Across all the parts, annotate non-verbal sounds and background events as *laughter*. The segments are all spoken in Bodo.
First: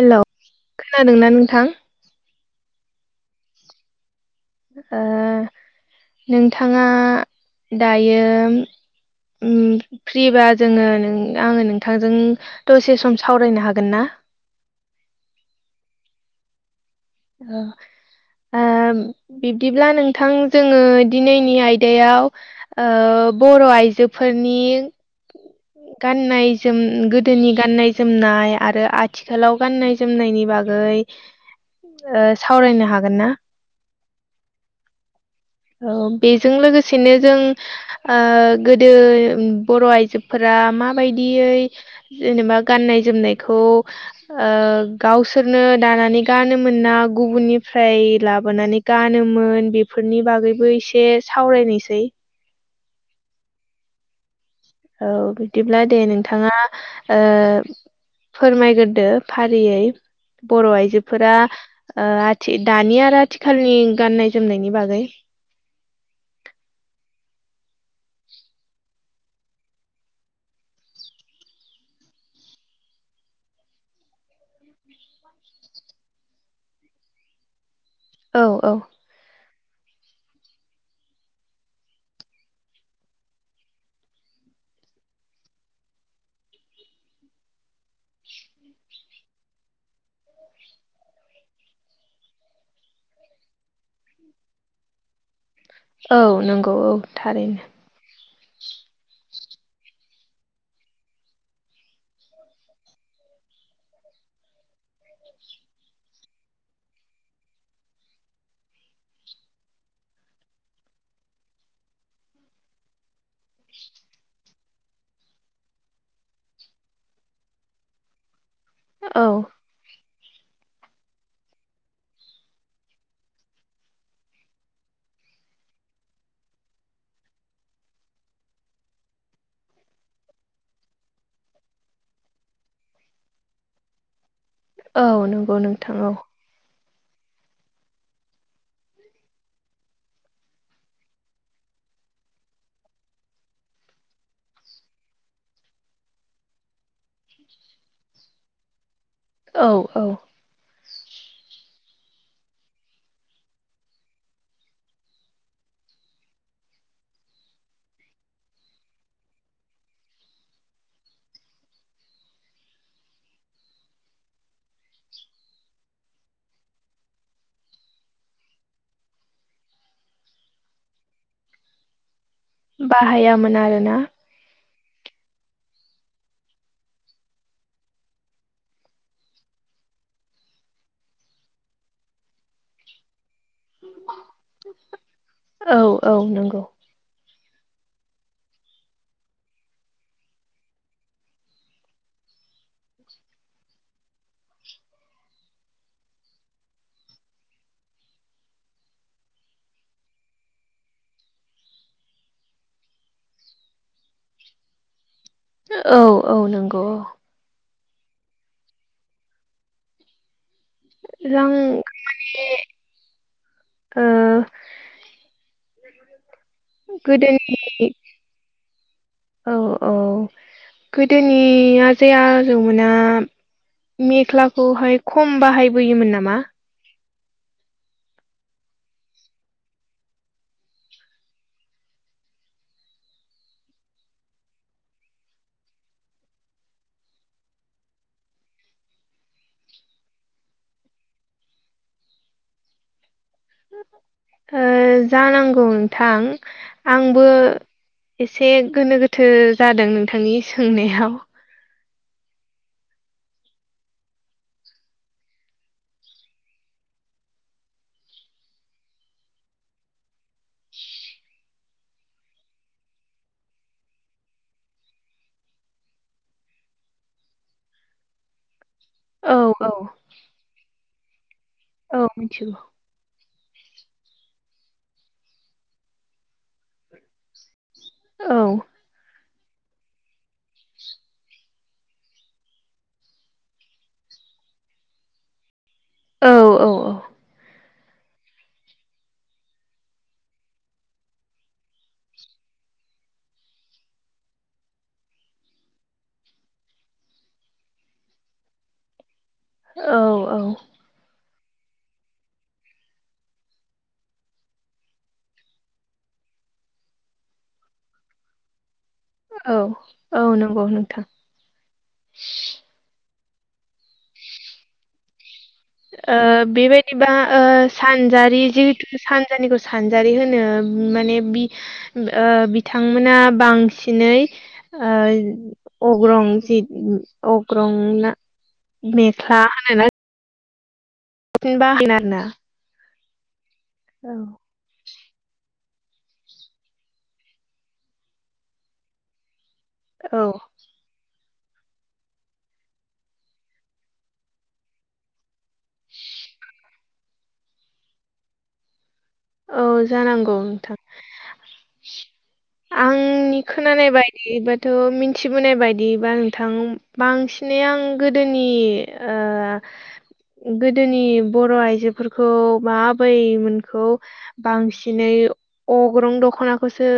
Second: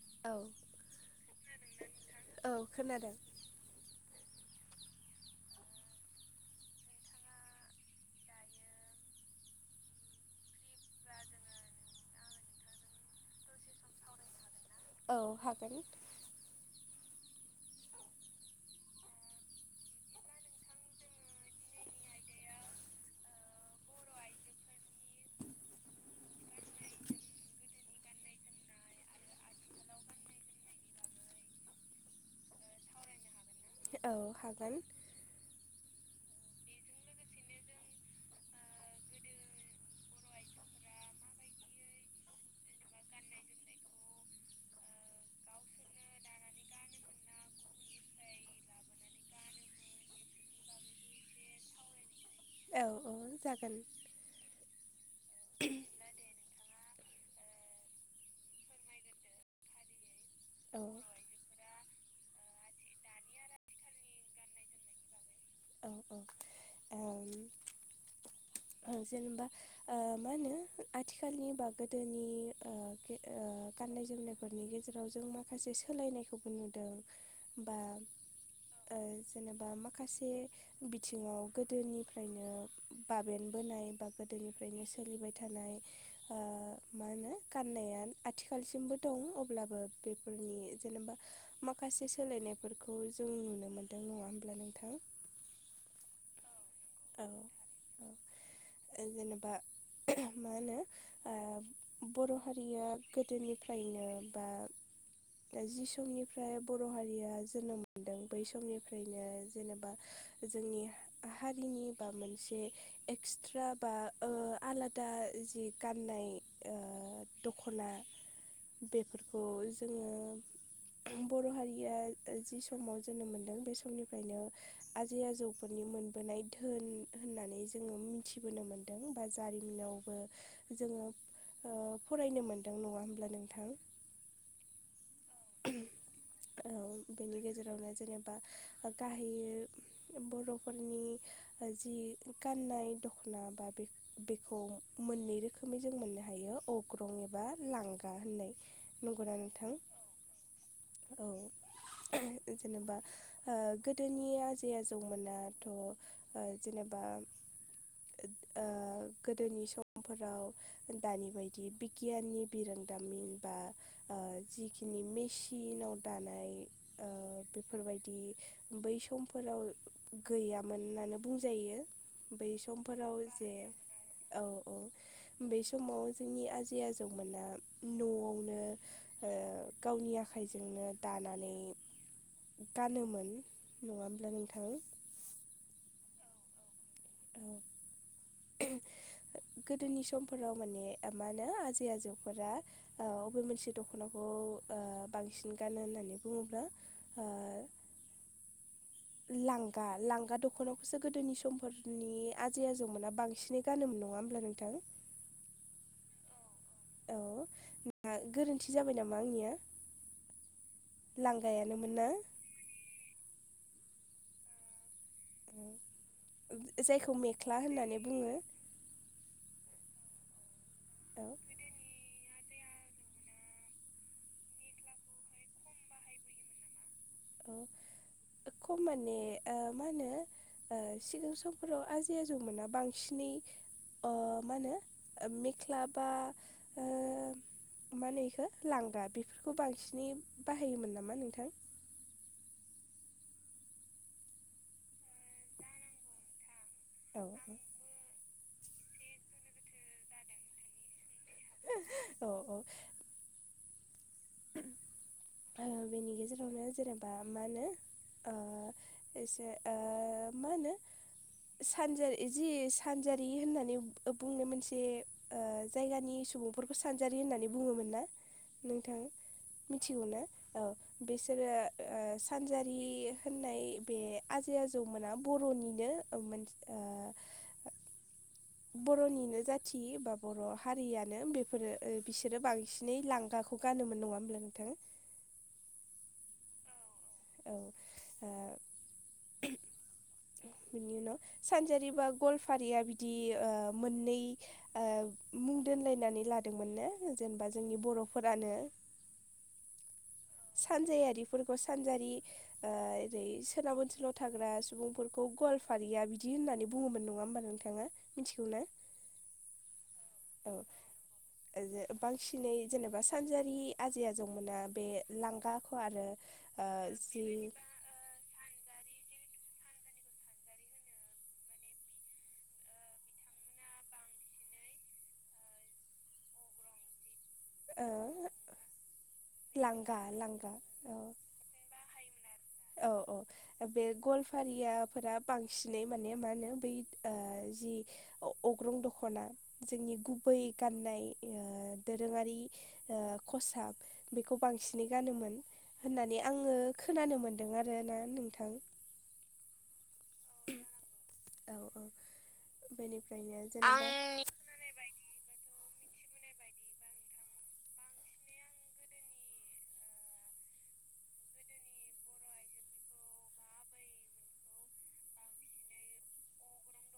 हेल' औ खोनादोंना नोंथां औ खोनादों ओ नोंथाङा दायो फ्रिबा जोङो आङो नोंथांजों दसे सम सावरायनो हागोन ना औ हागोन *inaudible* बिब्दिब्ला नोंथां जोङो दिनैनि आयदायाव बर' आइजोफोरनि गाननाय जोम गोदोनि गाननाय जोमनाय आरो आथिखालाव गाननाय जोमनायनि बागै सावरायनो हागोन ना औ हागोन औ बेजों लोगोसेनो जों गोदो बर' आइजोफोरा माबायदियै जेनेबा गाननाय जोमनायखौ उह गावसोरनो दानानै गानोमोना गुबुननिफ्राय लाबोनानै गानोमोन बेफोरनि बागैबो एसे सावरायनोसै। औ औ जागोन। औ बिदिब्ला दे नोंथाङा उह फोरमायगोरदो फारियै बर' औ आइजो फोरा उह आथि दानि आरो आथिखालनि गाननाय जोमनायनि बागै। औ औ ओम हो जेनोबा उह मा होनो आथिखालनि बा गोदोनि उह गे-उह गाननाय जोमनाय फोरनि गेजेराव जों माखासे सोलायनायखौबो नुदों बा औ औ उह जेनोबा माखासे बिथिङाव गोदोनिफ्रायनो बा भेन्ट बोनाय बा गोदोनिफ्रायनो सोलिबाय थानाय उह मा होनो गाननाया आथिखालसिमबो दं अब्लाबो बेफोरनि जेनोबा माखासे सोलायनायफोरखौ जों नुनो मोन्दों नङा होमब्ला नोंथां? औ नंगौ औ थारैनो। ओं जेनोबा मा होनो उह बर' हारिया गोदोनिफ्रायनो बा दा जि समनिफ्राय बर' हारिया जोनोम मोनदों बै समनिफ्रायनो जेनोबा जोंनि हारिनि बा मोनसे एक्सट्रा बा उह आलादा जि गाननाय उह दख'ना। *inaudible* औ बेफोरखौ जोङो बर' हारिया जि समाव जोनोम मोनदों बे समनिफ्रायनो आजै आजौफोरनि मोनबोनाय धोन होननानै जोङो मिथिबोनो मोन दों बा जारिमिनावबो जोङो उह फरायनो मोनदों नङा होमब्ला नोंथां? औ नोंगौ नोंथां औ। औ बेनि गेजेरावनो जेनेबा गाहायो बर'फोरनि जि गाननाय दख'ना बा बे बेखौ मोननै रोखोमै जों मोननो हायो अग्रं एबा लांगा होननाय नंगौ ना औ नोंथां औ औ जेनेबा ओ गोदोनि आजै आजौमोनाथ' ओ जेनेबा ओ गोदोनि समफोराव दानि बायदि बिगियाननि बिरोंदामिन बा ओ जिखिनि मेचिनाव दानाय ओ बेफोरबायदि बै समफोराव गैयामोन होननानै बुंजायो बै समफोराव जे बाहायामोन आरोना औ औ बे समाव जोंनि आजै आजौमोना न'आवनो ओ गावनि आखाइजोंनो दानानै गानोमोन नङा होमब्ला नोंथां? औ औ नोंगौ औ गोदोनि समफोराव माने मा होनो आजै आजौफोरा औ अबे मोनसे दख'नाखौ उह बांसिन गानो होननानै बुङोब्ला ओ लांगा लांगा दख'नाखौसो गोदोनि समफोरनि आजै आजौमोना बांसिनै गानोमोन नङा होमब्ला नोंथां? औ औ नोंगौ औ औ ना गोरोन्थि जाबाय नामा आंनिया? जों लांगायानोमोन ना? ओ जायखौ मेख्ला गोदोनि होननानै बुङो औ औ औ गोदोनिया आजै आजौमोना मेख्लाखौहाय खम बाहायबोयोमोन नामा? औ खम माने मा होनो सिगां समफोराव आजै आजौमोना बांसिनै मा होनो मेख्ला बा मा होनो बेखौ लांगा बेफोरखौ बांसिनै बाहायोमोन नामा नोंथां? जानांगौ नोंथां औ आंबो एसे गोनो गोथो जादों नोंथांनि सोंनायाव औ औ बेनि गेजेरावनो जेनेबा मा होनो ओ एसे ओ मा होनो सानजारि जि सानजारि होननानै बुंनाय मोनसे जायगानि सुबुंफोरखौ सानजारि होननानै बुङोमोन ना नोंथां? औ औ मिथिगौ ना औ बिसोरो औ मिथिगौ सानजारि होननाय बे आजै आजौमोना बर'निनो मोन औ बर'निनो जाथि बा बर' हारियानो बेफोरो बिसोरो बांसिनै लांगा खौ गानोमोन नङा होनब्ला नोंथां? औ औ औ औ ओ *inaudible* बिनि उनाव सानजारि बा गलफारिया बिदि मोननै मुं दोनलायनानै लादोंमोननो जेनेबा जोंनि बर'फोरानो औ औ सानजायारिफोरखौ सानजारि ओरै सोनाब ओनसोलाव थाग्रा सुबुंफोरखौ गवालफारिया बिदि होननानै बुङोमोन नङा होमबा नोंथाङा? मिथिगौ ना औ औ नंगौ नोंथां बांसिनै जेनेबा सानजारि आजै आजौमोना बे लांगाखौ आरो ओ ओ बेबायदिबा जि सानजारि जिहेतु सानजानिखौ सानजारि होनो माने बि बिथांमोना बांसिनै आ अग्रं अग्रं ओ मेख्ला होना लांगा लांगा औ बाहिन आरो ना औ औ बे गवालफारिया फोर बांसिनै माने मा होनो बै जि अग्रं दख'ना जोंनि औ गुबै गाननाय दोरोङारि खसाब बेखौ बांसिनै गानोमोन होननानै आङो खोनानो मोनदों आरो ना नोंथां औ जानांगौ नोंथां औ औ बेनिफ्रायनो आंनि खोनानाय बायदि जेनेबा ब थ' मिथिबोनाय बायदिबा नोंथां बांसिनै आं गोदोनि गोदोनि बर' आइजोफोरखौ मा आबैमोनखौ बांसिनै अग्रं दख'नाखौसो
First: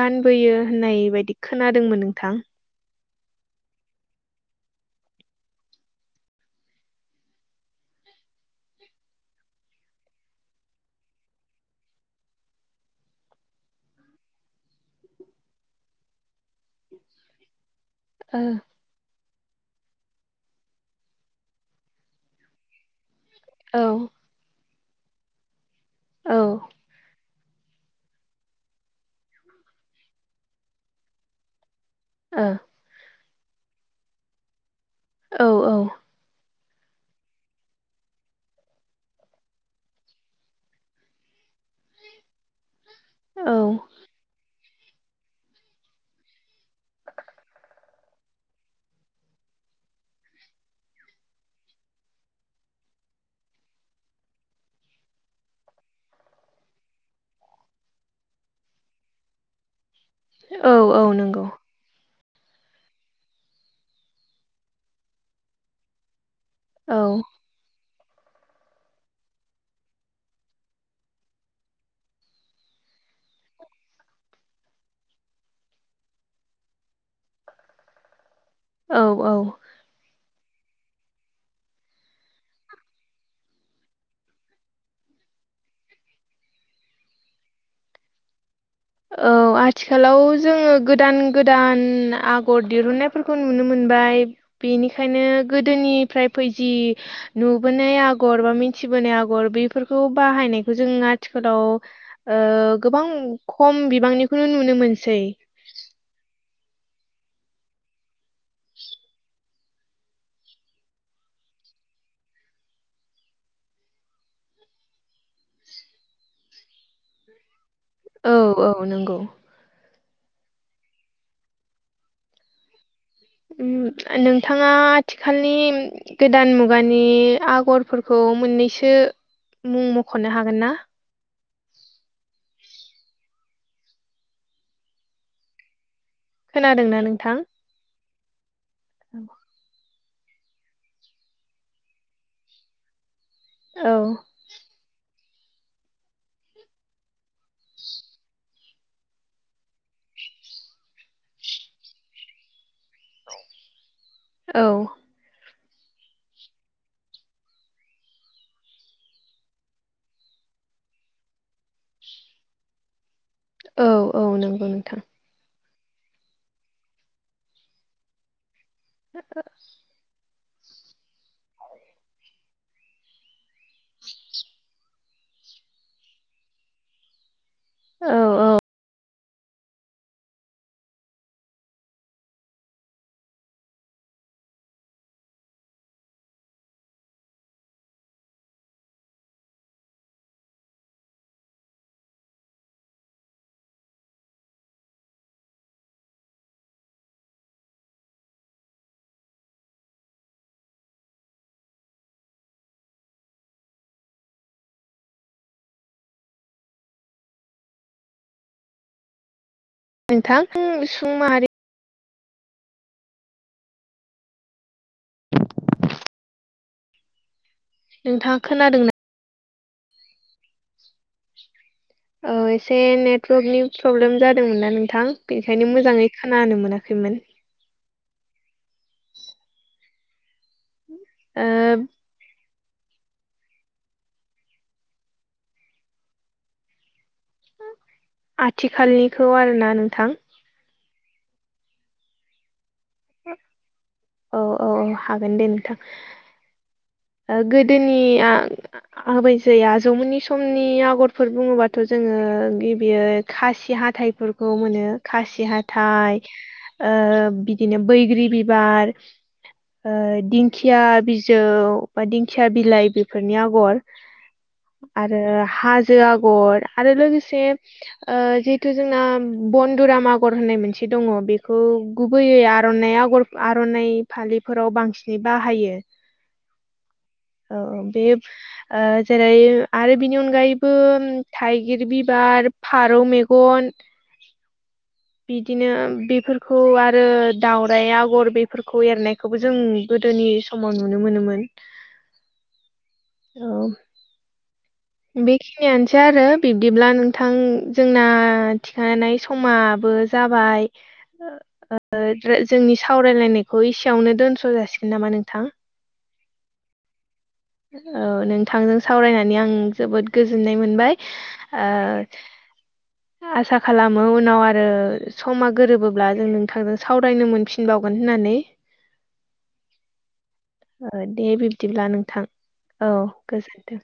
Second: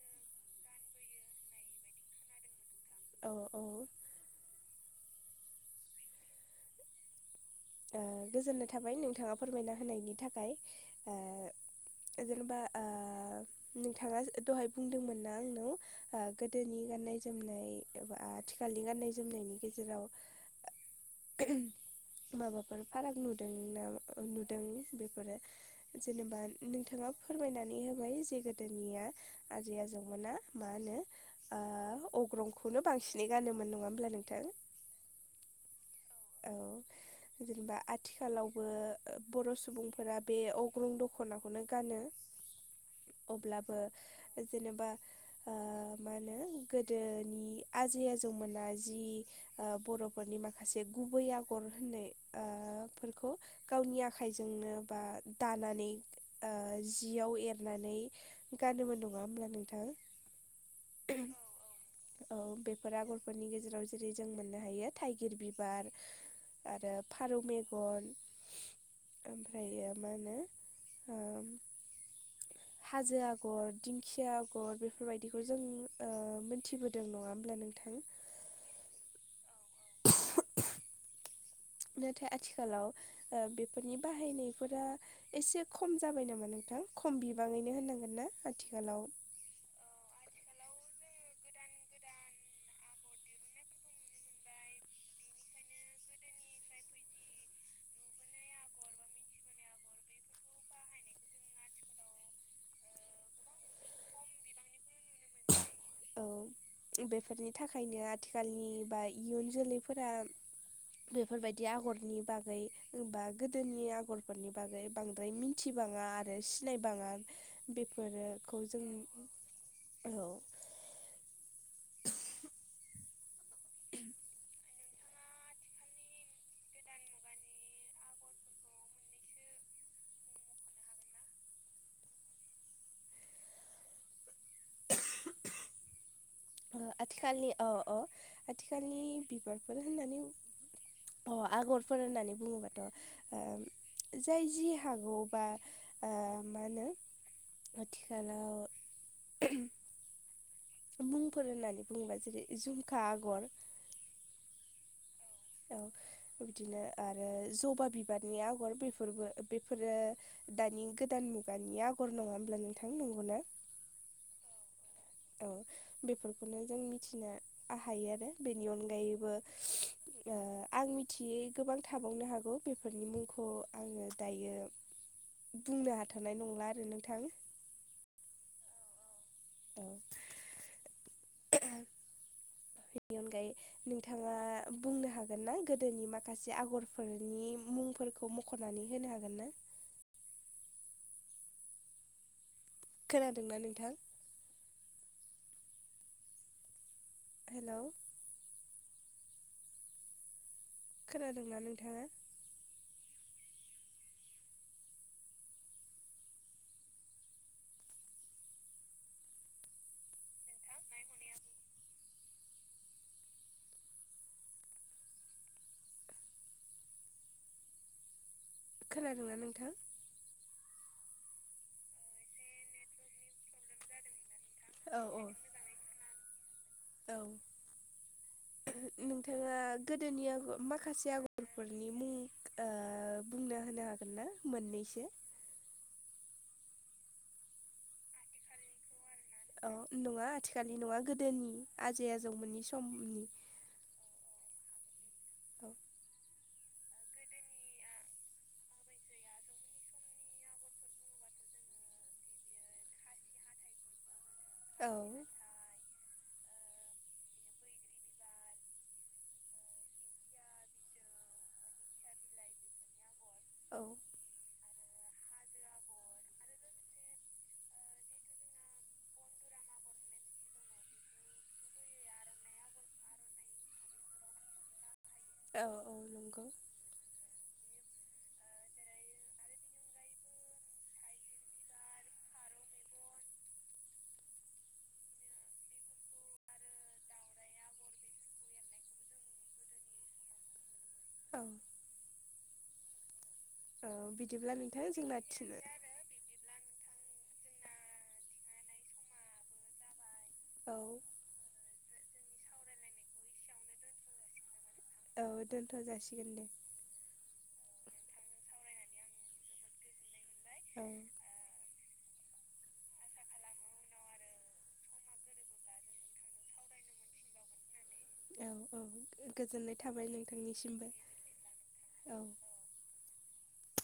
गानबोयो होननाय बायदि खोनादोंमोन नोंथां अ' अ' ओ गोजोन्नाय थाबाय नोंथाङा फोरमायना होनायनि थाखाय ओ जेनेबा ओ नोंथाङा दहाय बुंदोंमोन ना आंनाव ओ गोदोनि गाननाय जोमनाय एबा औ आथिखालनि गाननाय जोमनायनि गेजेराव माबाफोर फाराग नुदों न औ नुदों बेफोरो औ जेनेबा नोंथाङा फोरमायनानै होबाय जे गोदोनिया आजै आजौमोना मा होनो ओ अग्रंखौनो बांसिनै गानोमोन नङा होमब्ला नोंथां औ औ औ जेनेबा आथिखालावबो बर' सुबुंफोरा बे अग्रं दख दख'नाखौनो गानो औ अब्लाबो जेनेबा ओ मा होनो गोदोनि आजै आजौमोना जि ओ बर'फोरनि माखासे गुबै आगर होननाय ओ फोरखौ गावनि आखाइजोंनो बा दानानै ओ जियाव एरनानै गानोमोन नङा होमब्ला नोंथां औ औ नंगौ औ बेफोर आगरफोरनि गेजेराव जेरै जों मोननो हायो थाइगिर बिबार आरो औ फारौ मेगन ओमफ्रायो मा होनो ओ *unintelligible* हाजो आगर दिंखिया आगर बेफोरबायदिखौ जों ओ मोनथिबोदों नङा होमब्ला नोंथां औ औ नाथाय आथिखालाव ओ बेफोरनि बाहायनायफोरा एसे खम जाबाय नामा नोंथां खम बिबाङैनो होननांगोन ना आथिखालाव औ आथिखालाव जोङो गोदान गोदान आगर दिहुननायफोरखौ नुनो मोनबाय बेनिखायनो गोदोनिफ्राय फैजि नुबोनाय आगर बा मिथिबोनाय आगर बेफोरखौ बाहायनायखौ जों आथिखालाव ओ गोबां खम बिबांनिखौनो नुनो मोनसै औ बेफोरनि थाखायनो आथिखालनि बा इयुन जोलैफोरा बेफोरबायदि आगरनि बागै बा गोदोनि आगरफोरनि बागै बांद्राय मिथि थिबाङा आरो सिनायबाङा औ बेफोरोफोरखौ औ जों नंगौ औ *unintelligible* उम नोंथाङा आथिखालनि गोदान मुगानि आगरफोरखौ मोननैसो मुं मख'नो हागोन ना? ओ खोनादोंना नोंथां आथिखालनि औ अ आथिखालनि बिबार बोर होननानै अ आगरफोर होननानै बुङोबाथ' ओ औ जाय जि हागौ बा ओ मा होनो आथिखालाव मुंफोर होननानै बुङोबा जेरै झुमखा आगर औ औ बिब्दिनो आरो जबा बिबारनि आगर बेफोरबो बेफोरो दानि गोदान मुगानि आगर नङा होमब्ला नोंथां नंगौना? औ औ नंगौ नोंथां। औ बेफोरखौनो जों मिथिनो हायो आरो बेनि अनगायैबो ओ आं मिथियै गोबां थाबावनो हागौ बेफोरनि मुंखौ आङो दायो बुंनो हाथ'नाय नंला आरो नोंथां। औ औ। औ बिनि अनगायै नोंथाङा बुंनो हागोन ना गोदोनि माखासे आगरफोरनि मुंफोरखौ मख ख'नानै होनो हागोन ना? खोनादोंना नोंथां? हेलौ खोनादोंना नोंथाङा? नोंथां सुं माहारि नोंथाङा खोनादों ना? खोनादोंना नोंथां? ओ एसे नेट टवर्क प्रब्लेम जादोंमोनना औ नोंथां औ बेनिखायनो मोजाङै खोनानो औ मोनाखैमोन। नोंथाङा गोदोनि आगर माखासे ओ आगरफोरनि मुं ओ बुंना होनो हागोन ना मोननैसो? आथिखालनि औ नङा आथिखालनि नङा गोदोनि आजै आजौमोननि समनि। औ औ हागोन दे औ नोंथां। ओ गोदोनिया आबै जै आजौमोननि समनि आगरफोर बुङोबाथ' जोङो गिबियो खासि हाथायफोरखौ मोनो खासि हाथ खासि थाय ओ बिदिनो बैग्रि बिबार ओ दिंखिया बिजौ बा दिंखिया बिलाइ बेफोरनि हाथाइफोरखौ होनो खासि हाथाइ औ आगर आरो हाजो आगर आरो लोगोसे ओ जिहेथु जोंना बन्दुराम आगर होननाय मोनसे दङ बेखौ गुबैयै आर'नाइ आगर आर'नाइ फालिफोराव बांसिन औ नंगौ। औ बेयो ओ जेरै आरो बिनि अनगायैबो थाइगिर बिबार फारौ मेगन बिदिनो बिफोरखौ आरो दाउराइ आगर बेफोरखौ एरनायखौबो जों गोदोनि समाव नुनो औ मोनोमोन। औ। ओ बिदिब्ला नोंथां जोंना थिनो से आरो बिब्दिब्ला नोंथां जोंना थिखानाय समाबो जाबाय औ ओ जोंनि सावरायनायखौ इसेयावनो दोनथ' जासिग औ दोनथ' जासिगोन दे। औ नोंथांजों सावरायनानै आं जोबोद गोजोननाय मोनबाय ओ आसा खालामो उनाव आरो समा गोरोबोब्ला जों नोंथांजों सावरायनो मोनफिन नबावगोन होननानै मोनबाय औ गोजोननाय थाबाय नोंथांनिसिमबो ओ दे बिब्दिब्ला औ नोंथां औ गोजोन्थों।